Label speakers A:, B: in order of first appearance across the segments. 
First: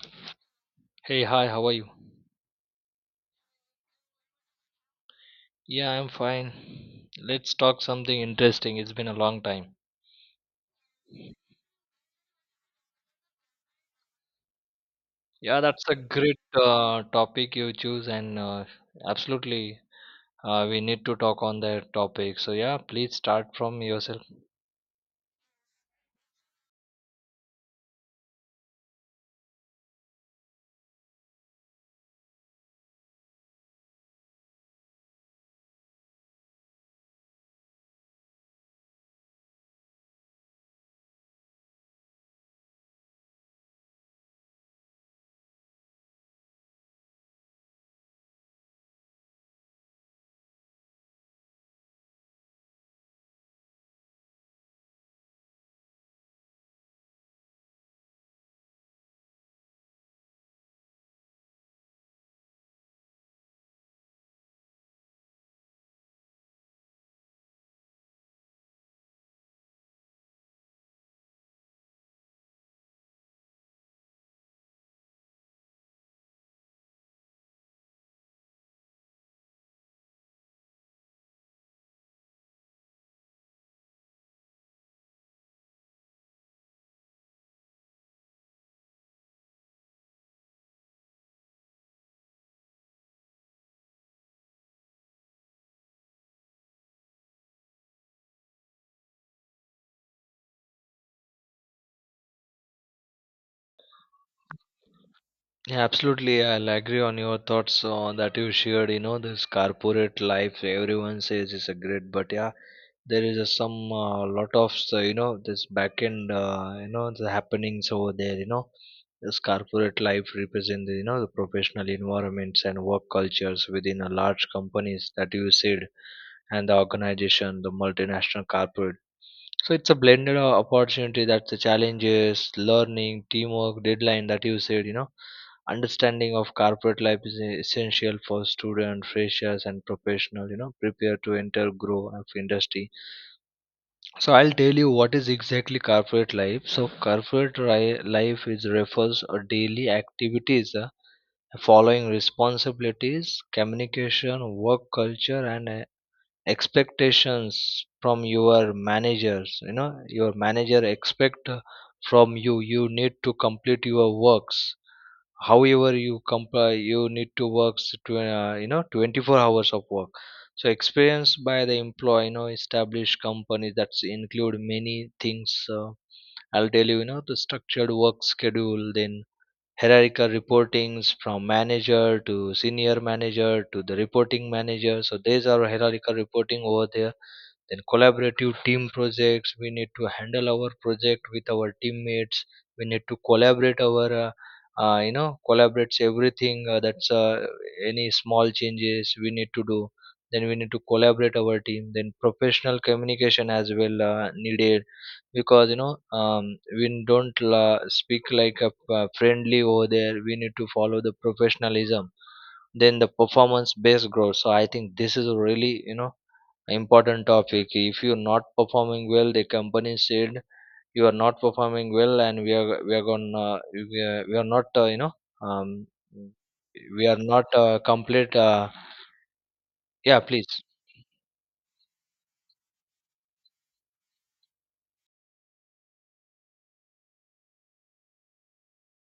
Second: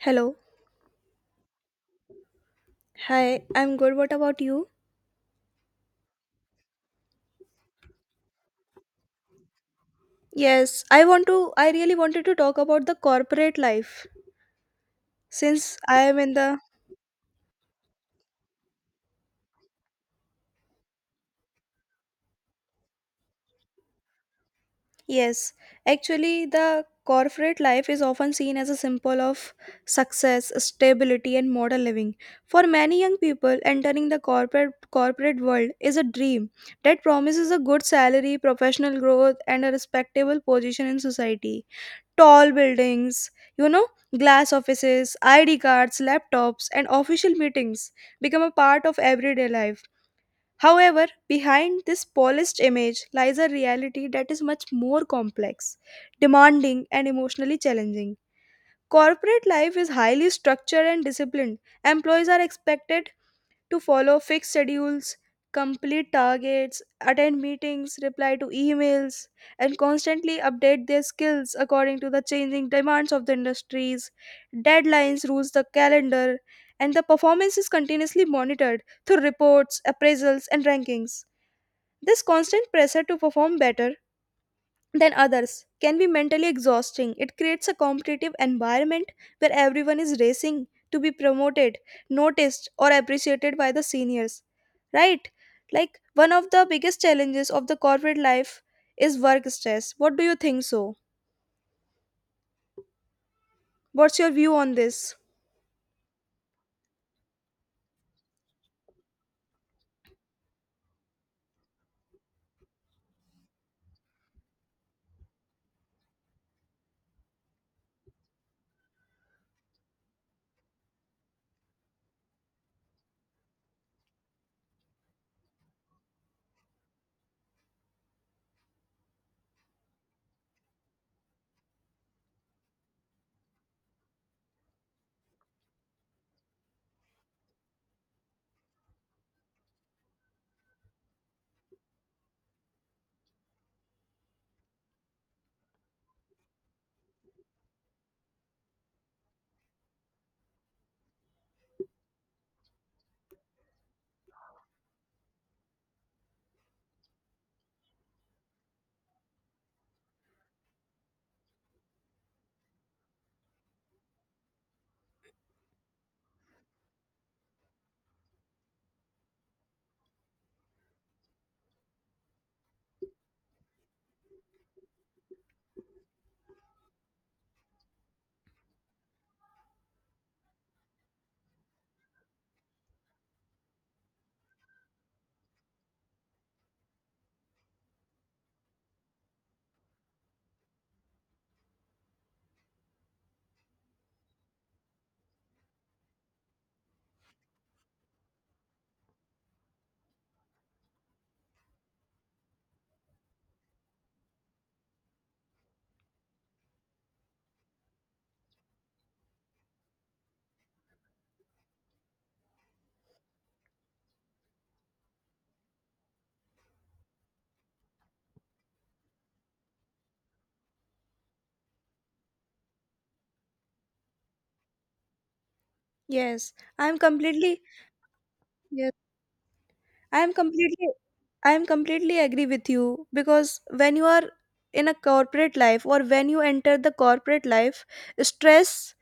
A: Hello.
B: Hey, hi, how are you?
A: Hi, I'm good. What about you?
B: Yeah, I'm fine. Let's talk something interesting. It's been a long time.
A: Yes, I want to I really wanted to talk about the corporate life
B: Yeah,
A: since
B: that's a
A: I am in
B: great
A: the
B: topic you choose, and absolutely, we need to talk on that topic. So, yeah, please start from yourself.
A: yes, actually the corporate life is often seen as a symbol of success, stability and modern living. For many young people, entering the corporate world is a dream that promises a good salary, professional growth and a respectable position in society. Tall buildings, you know, glass offices, ID cards, laptops, and official meetings become a part of everyday life. However, behind this polished image lies a reality that is much more complex, demanding, and emotionally challenging. Corporate life is highly structured and disciplined. Employees are expected to follow fixed schedules, complete targets, attend meetings, reply to emails, and constantly update their skills according to the changing demands of the industries. Deadlines rules the calendar, and the performance is continuously monitored through reports, appraisals, and rankings. This constant pressure to perform better than others can be mentally exhausting. It creates a competitive environment where everyone is racing to be promoted, noticed, or appreciated by the seniors. Right? Like, one of the biggest challenges of the corporate life is work stress. What do you think so? What's your view on this?
B: Yeah, absolutely. I'll agree on your thoughts on that you shared. You know, this corporate life, everyone says is a great, but yeah, there is a some lot of so, you know this back end, you know, the happenings over there. You know, this corporate life represent the, you know the professional environments and work cultures within a large companies that you said, and the organization, the multinational corporate. So it's a blended opportunity that the challenges, learning, teamwork, deadline that you said, you know, understanding of corporate life is essential for student, freshers, and professional. You know, prepare to enter, grow of industry. So I'll tell you what is exactly corporate life. So corporate life is refers or daily activities following responsibilities, communication, work culture, and expectations from your managers, you know, your manager expect from you, you need to complete your works, however you comply, you need to work you know, 24 hours of work. So experience by the employee, you know, established companies that include many things. I'll tell you, you know, the structured work schedule, then hierarchical reportings from manager to senior manager to the reporting manager. So these are hierarchical reporting over there. Then collaborative team projects, we need to handle our project with our teammates. We need to collaborate our you know, collaborates everything, that's any small changes we need to do. Then we need to collaborate our team, then professional communication as well needed, because, you know, um, we don't la speak like a friendly over there. We need to follow the professionalism, then the performance based growth. So I think this is really, you know, important topic. If you're not performing well, the company said you are not performing well, and we are gonna we are not you know, um
A: Yes, I'm
B: we are not
A: completely.
B: complete
A: Yes,
B: yeah,
A: I'm
B: please.
A: completely. I'm completely agree with you because when you are in a corporate life or when you enter the corporate life, stress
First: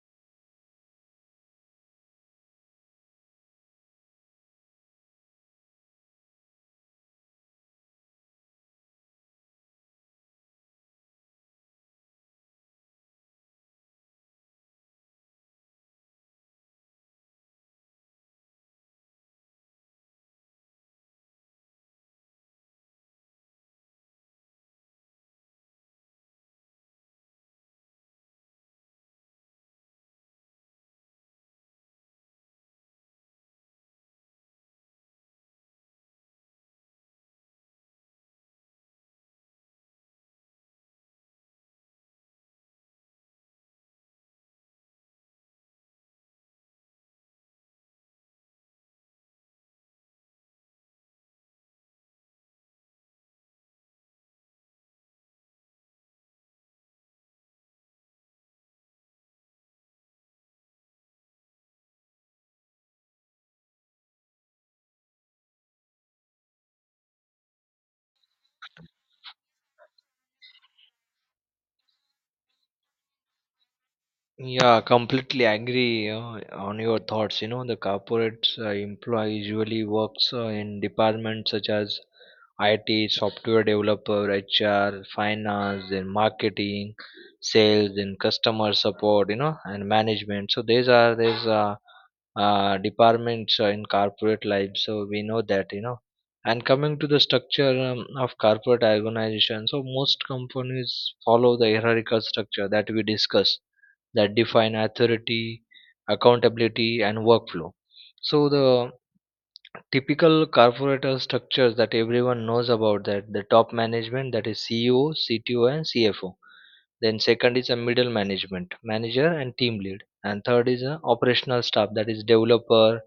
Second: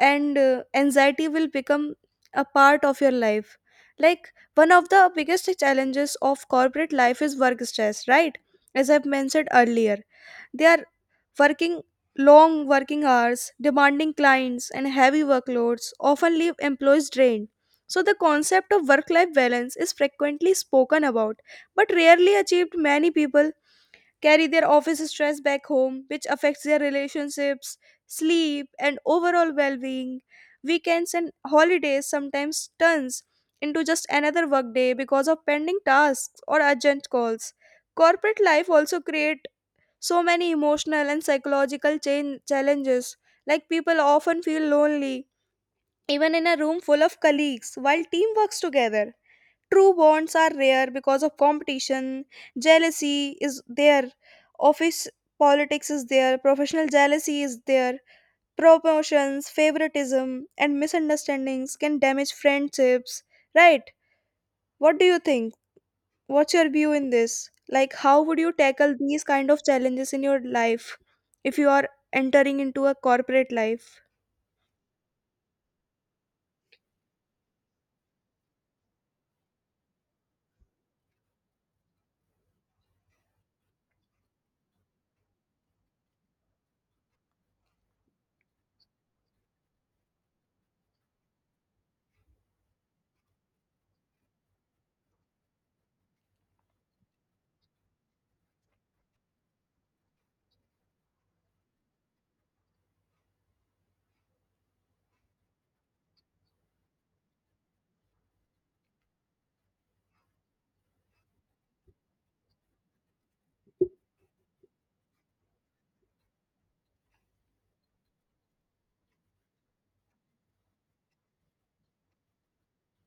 A: and anxiety will become a part of your life, like one of the biggest challenges of corporate life is work stress, right? As I've mentioned earlier, they are working long working hours, demanding clients and heavy workloads often leave employees drained. So the concept of work life balance is frequently spoken about but rarely achieved. Many people carry their office stress back home, which affects their relationships, sleep, and overall well being. Weekends and holidays sometimes turns into just another workday because of pending tasks or urgent calls. Corporate life also create so many emotional and psychological change challenges, like people often feel lonely even in a room full of colleagues while team works together. True bonds are rare because of competition, jealousy is there, office politics is there, professional jealousy is there, promotions, favoritism, and misunderstandings can damage friendships, right? What do you think? What's your view in this? Like, how would you tackle these kind of challenges in your life if you are entering into a corporate life?
B: Yeah, completely agree on your thoughts. You know, the corporate employee usually works in departments such as IT, software developer, HR, finance, then marketing, sales, then customer support. You know, and management. So these are these departments in corporate life. So we know that, you know. And coming to the structure of corporate organization, so most companies follow the hierarchical structure that we discussed, that define authority, accountability, and workflow. So the typical corporate structures that everyone knows about, that the top management that is CEO, CTO, and CFO. Then second is a middle management, manager and team lead. And third is a operational staff, that is developer,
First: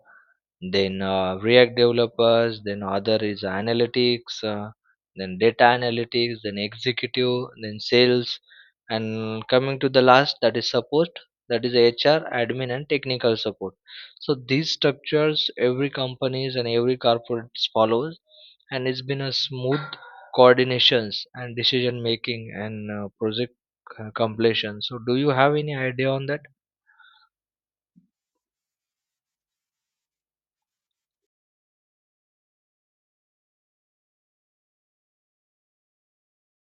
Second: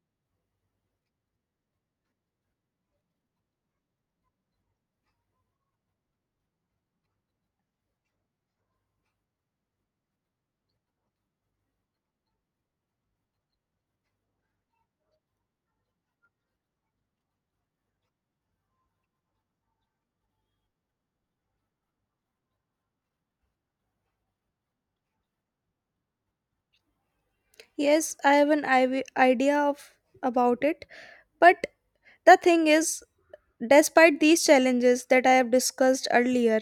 B: then react developers, then other is analytics, then data analytics, then executive, then sales, and coming to the last, that is support, that is HR admin and technical support. So these structures every companies and every corporate follows, and it's been a smooth coordinations and decision making and project completion. So do you have any idea on that?
A: Yes, I have an idea of about it, but the thing is, despite these challenges that I have discussed earlier,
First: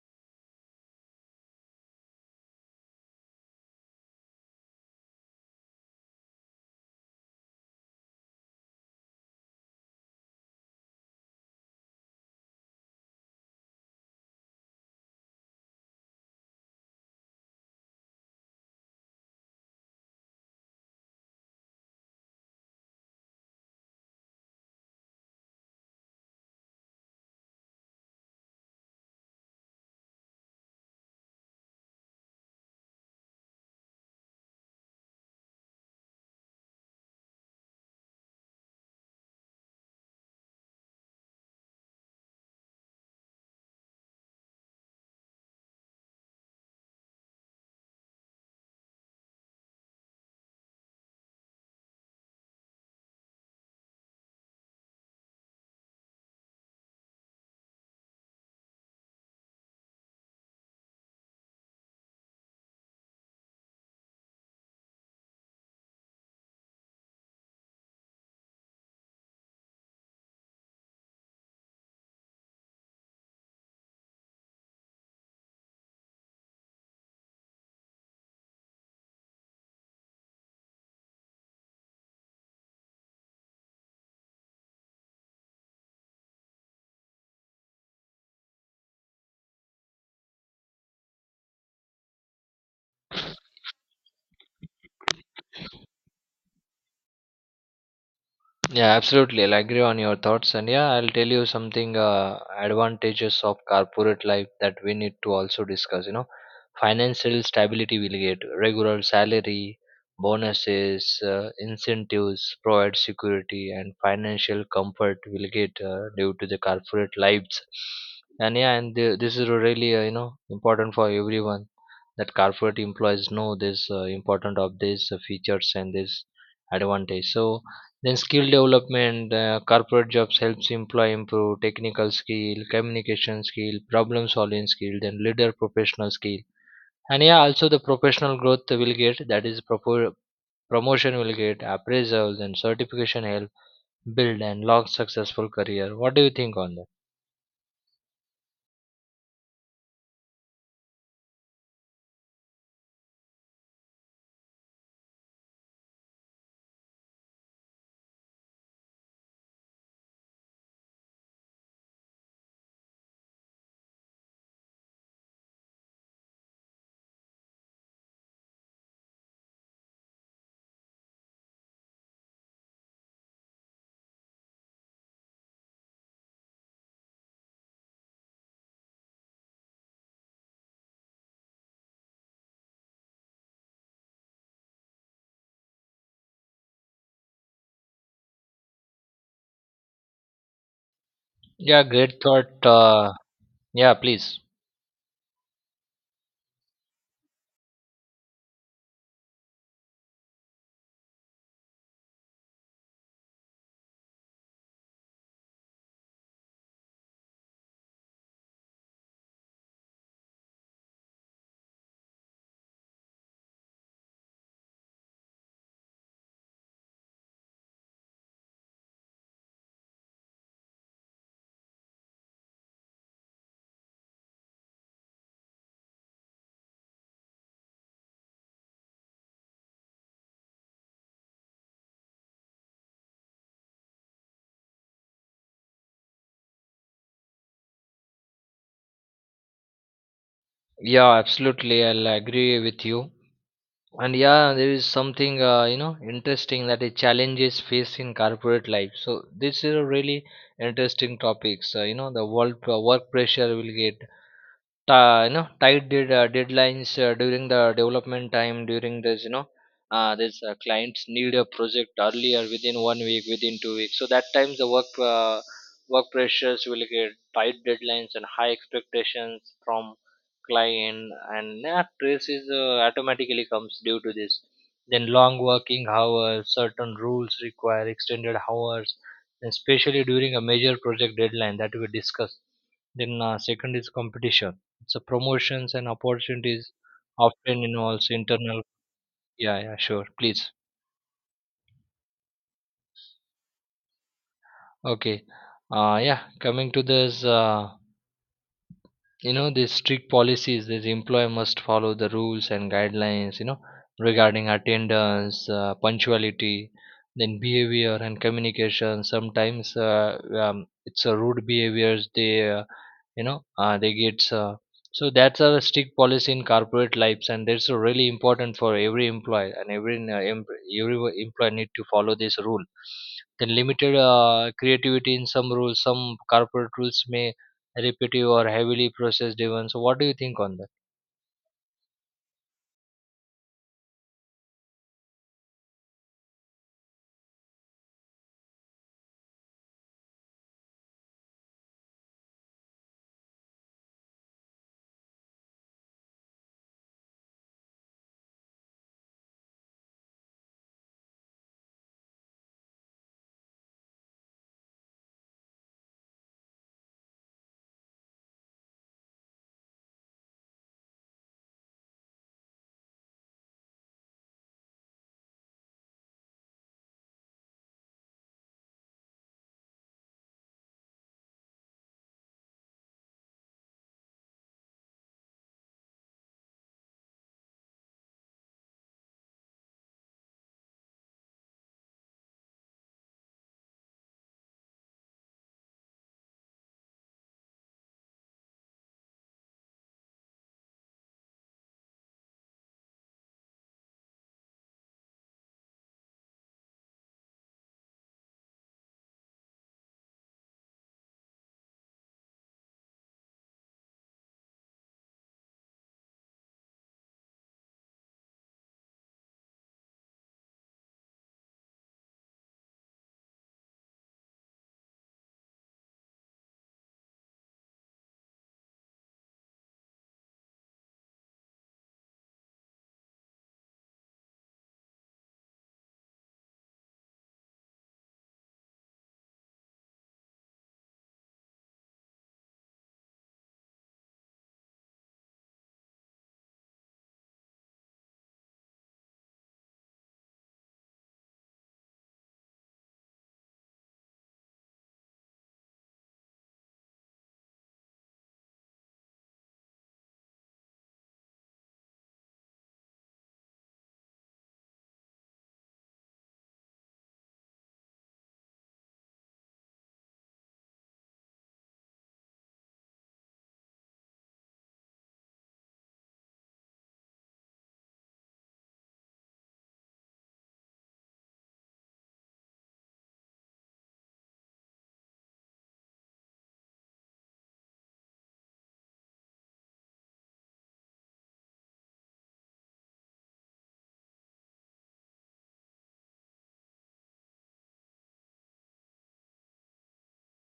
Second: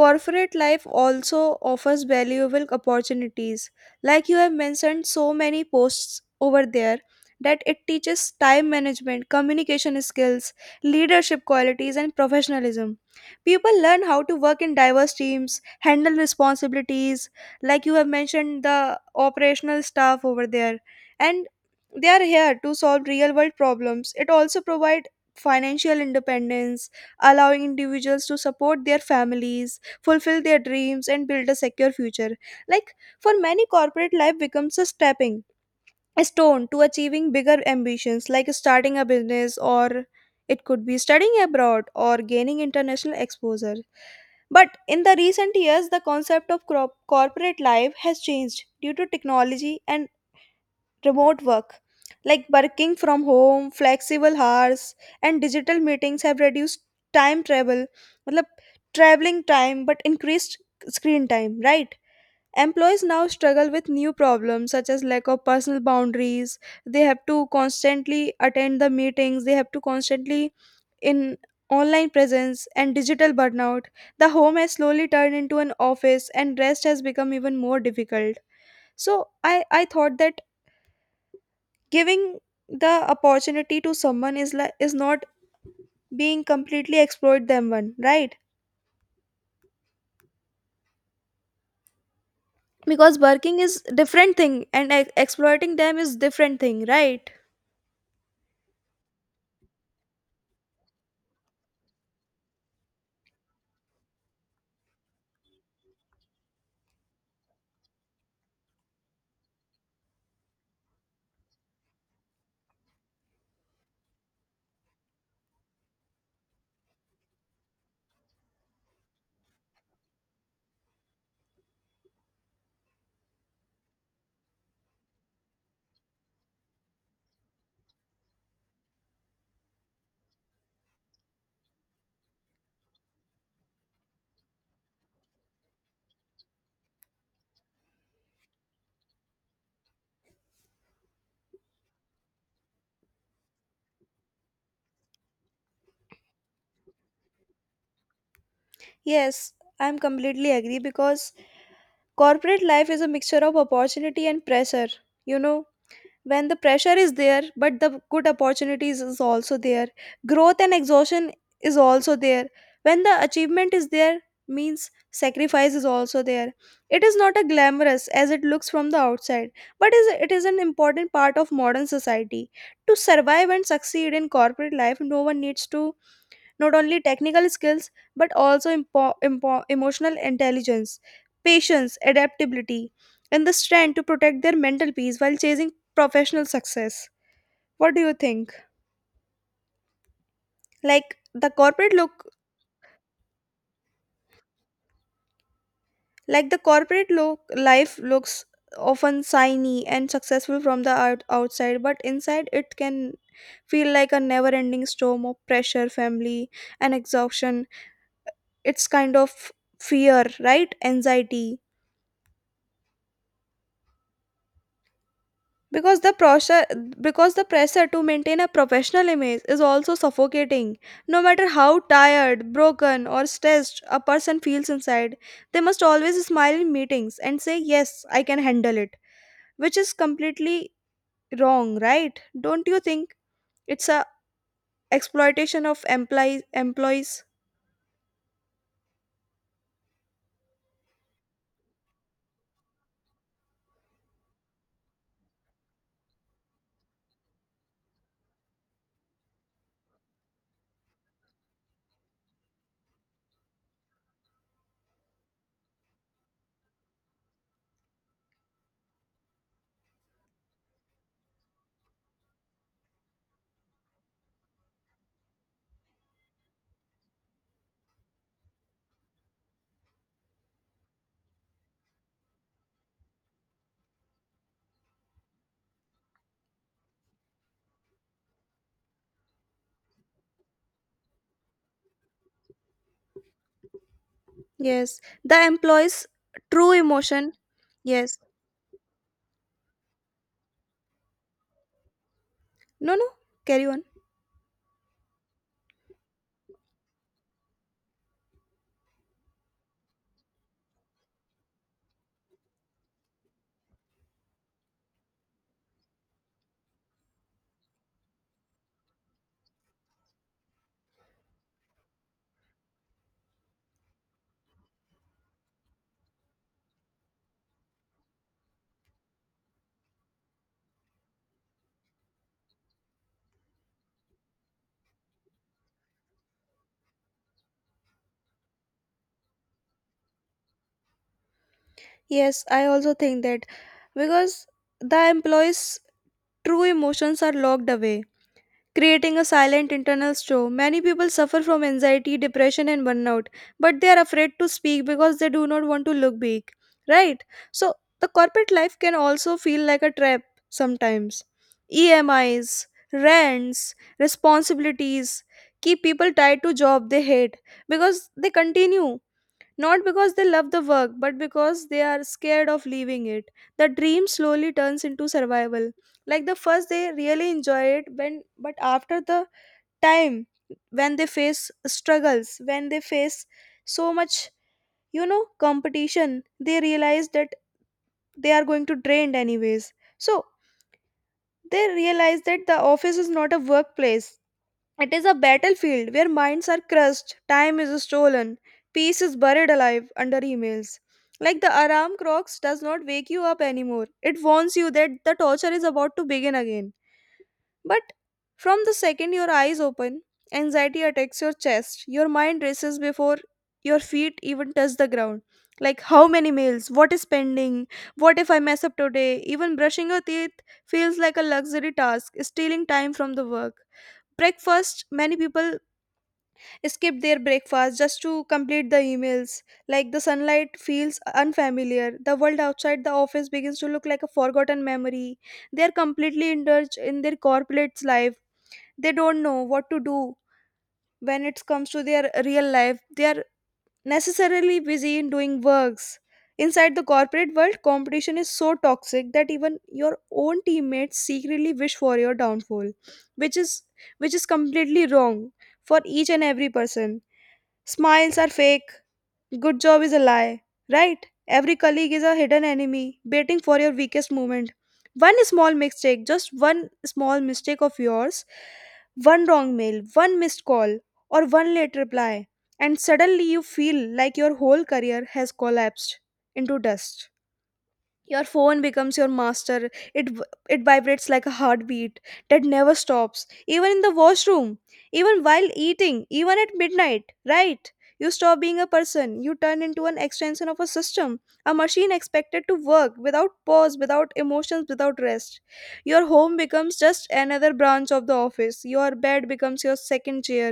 A: corporate life also offers valuable opportunities. Like you have mentioned, so many posts over there, that it teaches time management, communication skills, leadership qualities, and professionalism. People learn how to work in diverse teams, handle responsibilities, like you have mentioned, the operational staff over there. And they are here to solve real world problems. It also provides financial independence, allowing individuals to support their families, fulfill their dreams, and build a secure future. Like for many, corporate life becomes a stepping stone to achieving bigger ambitions, like starting a business, or it could be studying abroad or gaining international exposure. But in the recent years, the concept of corporate life has changed due to technology and remote work, like working from home, flexible hours and digital meetings have reduced time travel, मतलब traveling time, but increased screen time, right? Employees now struggle with new problems such as lack of personal boundaries. They have to constantly attend the meetings, they have to constantly in online presence and digital burnout. The home has slowly turned into an office and rest has become even more difficult. So i I thought that giving the opportunity to someone is like is not being completely exploit them one, right? Because working is different thing and exploiting them is different thing, right?
B: Yeah, absolutely. I'll agree on your thoughts. And yeah, I'll tell you something, advantages of corporate life that we need to also discuss. You know, financial stability, will get regular salary, bonuses, incentives, provide security, and financial comfort will get due to the corporate lives. And yeah, and the, this is really, you know, important for everyone that corporate employees know this important of these features and this advantage. So then skill development, corporate jobs helps employee improve technical skill, communication skill, problem solving skill, then leader professional skill. And yeah, also the professional growth will get, that is promotion will get appraisals and certification, help build and long successful career. What do you think on that?
A: Yes, I'm completely agree because corporate life is a mixture of opportunity and pressure, you know? When the pressure is there, but the good opportunities is also there, growth and exhaustion is also there. When the achievement is there, means sacrifice is also there. It is not a glamorous as it looks from the outside, but is it is an important part of modern society. To survive and succeed in corporate life, no one needs to not only technical skills, but also emotional intelligence, patience, adaptability, and the strength to protect their mental peace while chasing professional success. What do you think? Like the
B: Yeah,
A: corporate
B: great
A: look,
B: thought. Yeah, please.
A: like the corporate look, life looks often shiny and successful from the outside, but inside it can feel like a never-ending storm of pressure, family, and exhaustion. It's kind of fear, right? Anxiety because the pressure because the pressure to maintain a professional image is also suffocating. No matter how tired, broken or stressed a person feels inside, they must always smile in meetings and say yes, I can handle it, which is completely wrong, right? Don't you think it's a exploitation of employees?
B: Yeah, absolutely. I'll agree with you. And yeah, there is something, you know, interesting, that the challenges faced in corporate life. So this is a really interesting topics. You know, the world work pressure will get, you know, tight deadlines during the development time, during this, you know, this, clients need a project earlier within 1 week, within 2 weeks. So that times the work pressures will get tight deadlines and high expectations from client, and that stress is automatically comes due to this. Then long working hours, certain rules require extended hours especially during a major project deadline that we discussed. Then second is competition.
A: Yes,
B: So
A: the
B: promotions and
A: employees true
B: opportunities
A: emotion.
B: often involves
A: Yes,
B: internal. Yeah, yeah, sure, please.
A: no, no, carry on.
B: Okay. Yeah, coming to this, you know, these strict policies, this employer must follow the rules and guidelines, you know, regarding attendance, punctuality, then behavior and communication. Sometimes it's a rude behaviors, they you know they get so that's a strict policy in corporate lives, and that's really important for every employee, and every employee need to follow this rule. Then limited creativity in some rules, some corporate rules may repetitive or heavily processed events. So what do you think on that?
A: Yes, I also think that because the employees true emotions are locked away, creating a silent internal storm. Many people suffer from anxiety, depression, and burnout, but they are afraid to speak because they do not want to look big, right? So, the corporate life can also feel like a trap sometimes. EMIs, rents, responsibilities keep people tied to job they hate, because they continue not because they love the work, but because they are scared of leaving it. The dream slowly turns into survival. Like the first they really enjoy it when, but after the time when they face struggles, when they face so much, you know, competition, they realize that they are going to drained anyways. So they realize that the office is not a workplace, it is a battlefield where minds are crushed, time is stolen, peace is buried alive under emails. Like the alarm clocks does not wake you up anymore. It warns you that the torture is about to begin again. But from the second your eyes open, anxiety attacks your chest. Your mind races before your feet even touch the ground. Like how many meals? What is pending? What if I mess up today? Even brushing your teeth feels like a luxury task, stealing time from the work. Breakfast, many people skip their breakfast just to complete the emails. Like the sunlight feels unfamiliar. The world outside the office begins to look like a forgotten memory. They are completely indulged in their corporate's life, they don't know what to do when it comes to their real life. They are necessarily busy in doing works. Inside the corporate world, competition is so toxic that even your own teammates secretly wish for your downfall, which is which is completely wrong for each and every person. Smiles are fake, good job is a lie, right? Every colleague is a hidden enemy waiting for your weakest moment. One small mistake, just one small mistake of yours, one wrong mail, one missed call, or one late reply, and suddenly you feel like your whole career has collapsed into dust. Your phone becomes your master. It it vibrates like a heartbeat that never stops, even in the washroom, even while eating, even at midnight, right? You stop being a person, you turn into an extension of a system, a machine expected to work without pause, without emotions, without rest. Your home becomes just another branch of the office, your bed becomes your second chair,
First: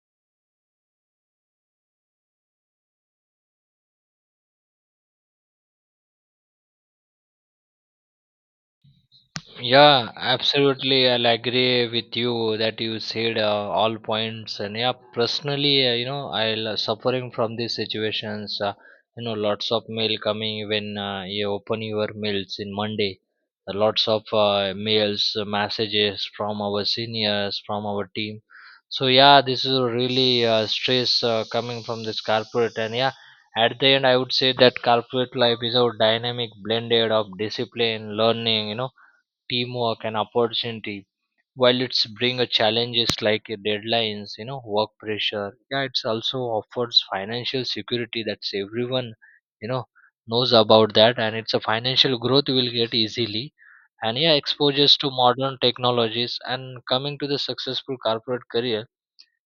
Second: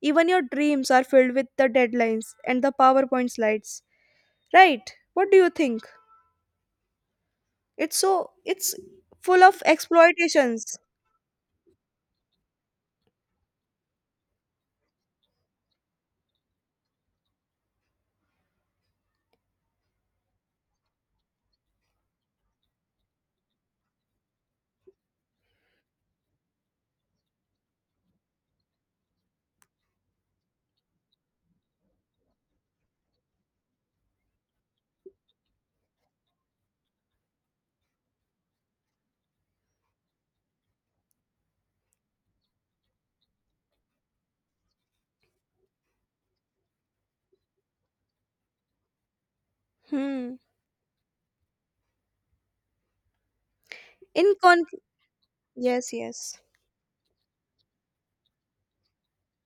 A: even your dreams are filled with the deadlines and the powerpoint slides, right? What do you think? It's full of
B: Yeah,
A: exploitations.
B: absolutely. I'll agree with you that you said, all points. And yeah, personally, you know, I'll suffering from these situations. You know, lots of mail coming when you open your mails in Monday. Lots of mails, messages from our seniors, from our team. So yeah, this is a really stress coming from this corporate. And yeah, at the end, I would say that corporate life is a dynamic blended of discipline, learning, you know, teamwork and opportunity. While it's bring a challenges like a deadlines, you know, work pressure, yeah, it's also offers financial security, that's everyone, you know,
A: Hmm.
B: knows about that. And it's a financial growth you will get easily, and yeah,
A: In con
B: exposures to modern
A: yes, yes.
B: technologies. And coming to the successful corporate career,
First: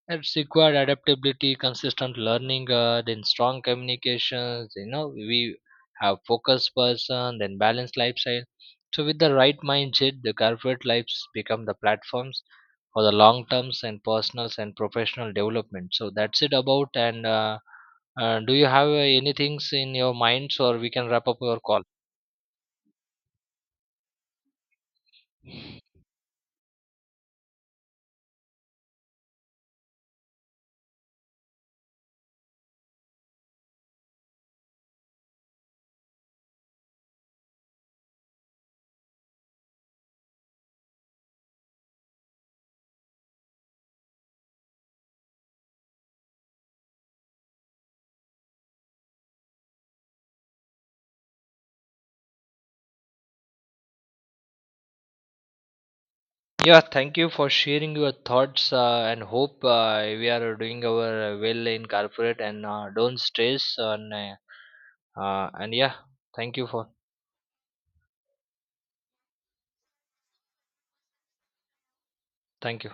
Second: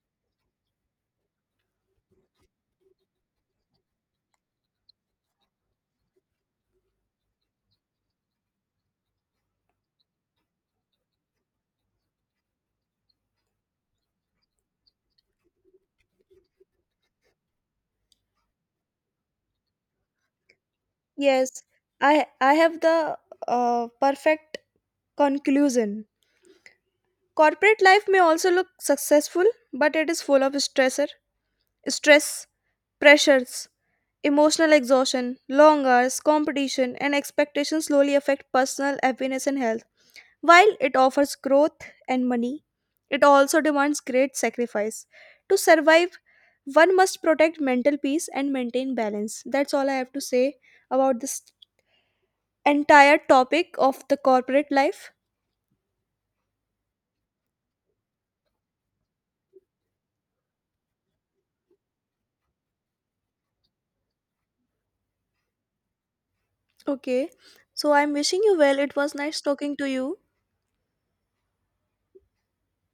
B: it's required adaptability, consistent learning, then strong communications. You know, we have focused person, then balanced lifestyle. So with the right mindset, the corporate lives become the platforms for the long terms and personal and professional development. So that's it about. And do you have anything in your minds, or we can wrap up your
A: Yes.
B: call?
A: I have the perfect conclusion. Corporate life may also look successful, but it is full of stressor, stress, pressures, emotional exhaustion, long hours, competition, and expectations slowly affect personal happiness and health. While it offers growth and money, it also demands great sacrifice. To survive, one must protect mental peace and maintain balance. That's all I have to say about this entire topic of the corporate life.
B: Yeah, thank you for sharing your thoughts, and hope we are doing our well in corporate, and don't stress, and yeah, thank you for
A: Okay, so I'm wishing you well. It was nice talking to you.
B: thank you.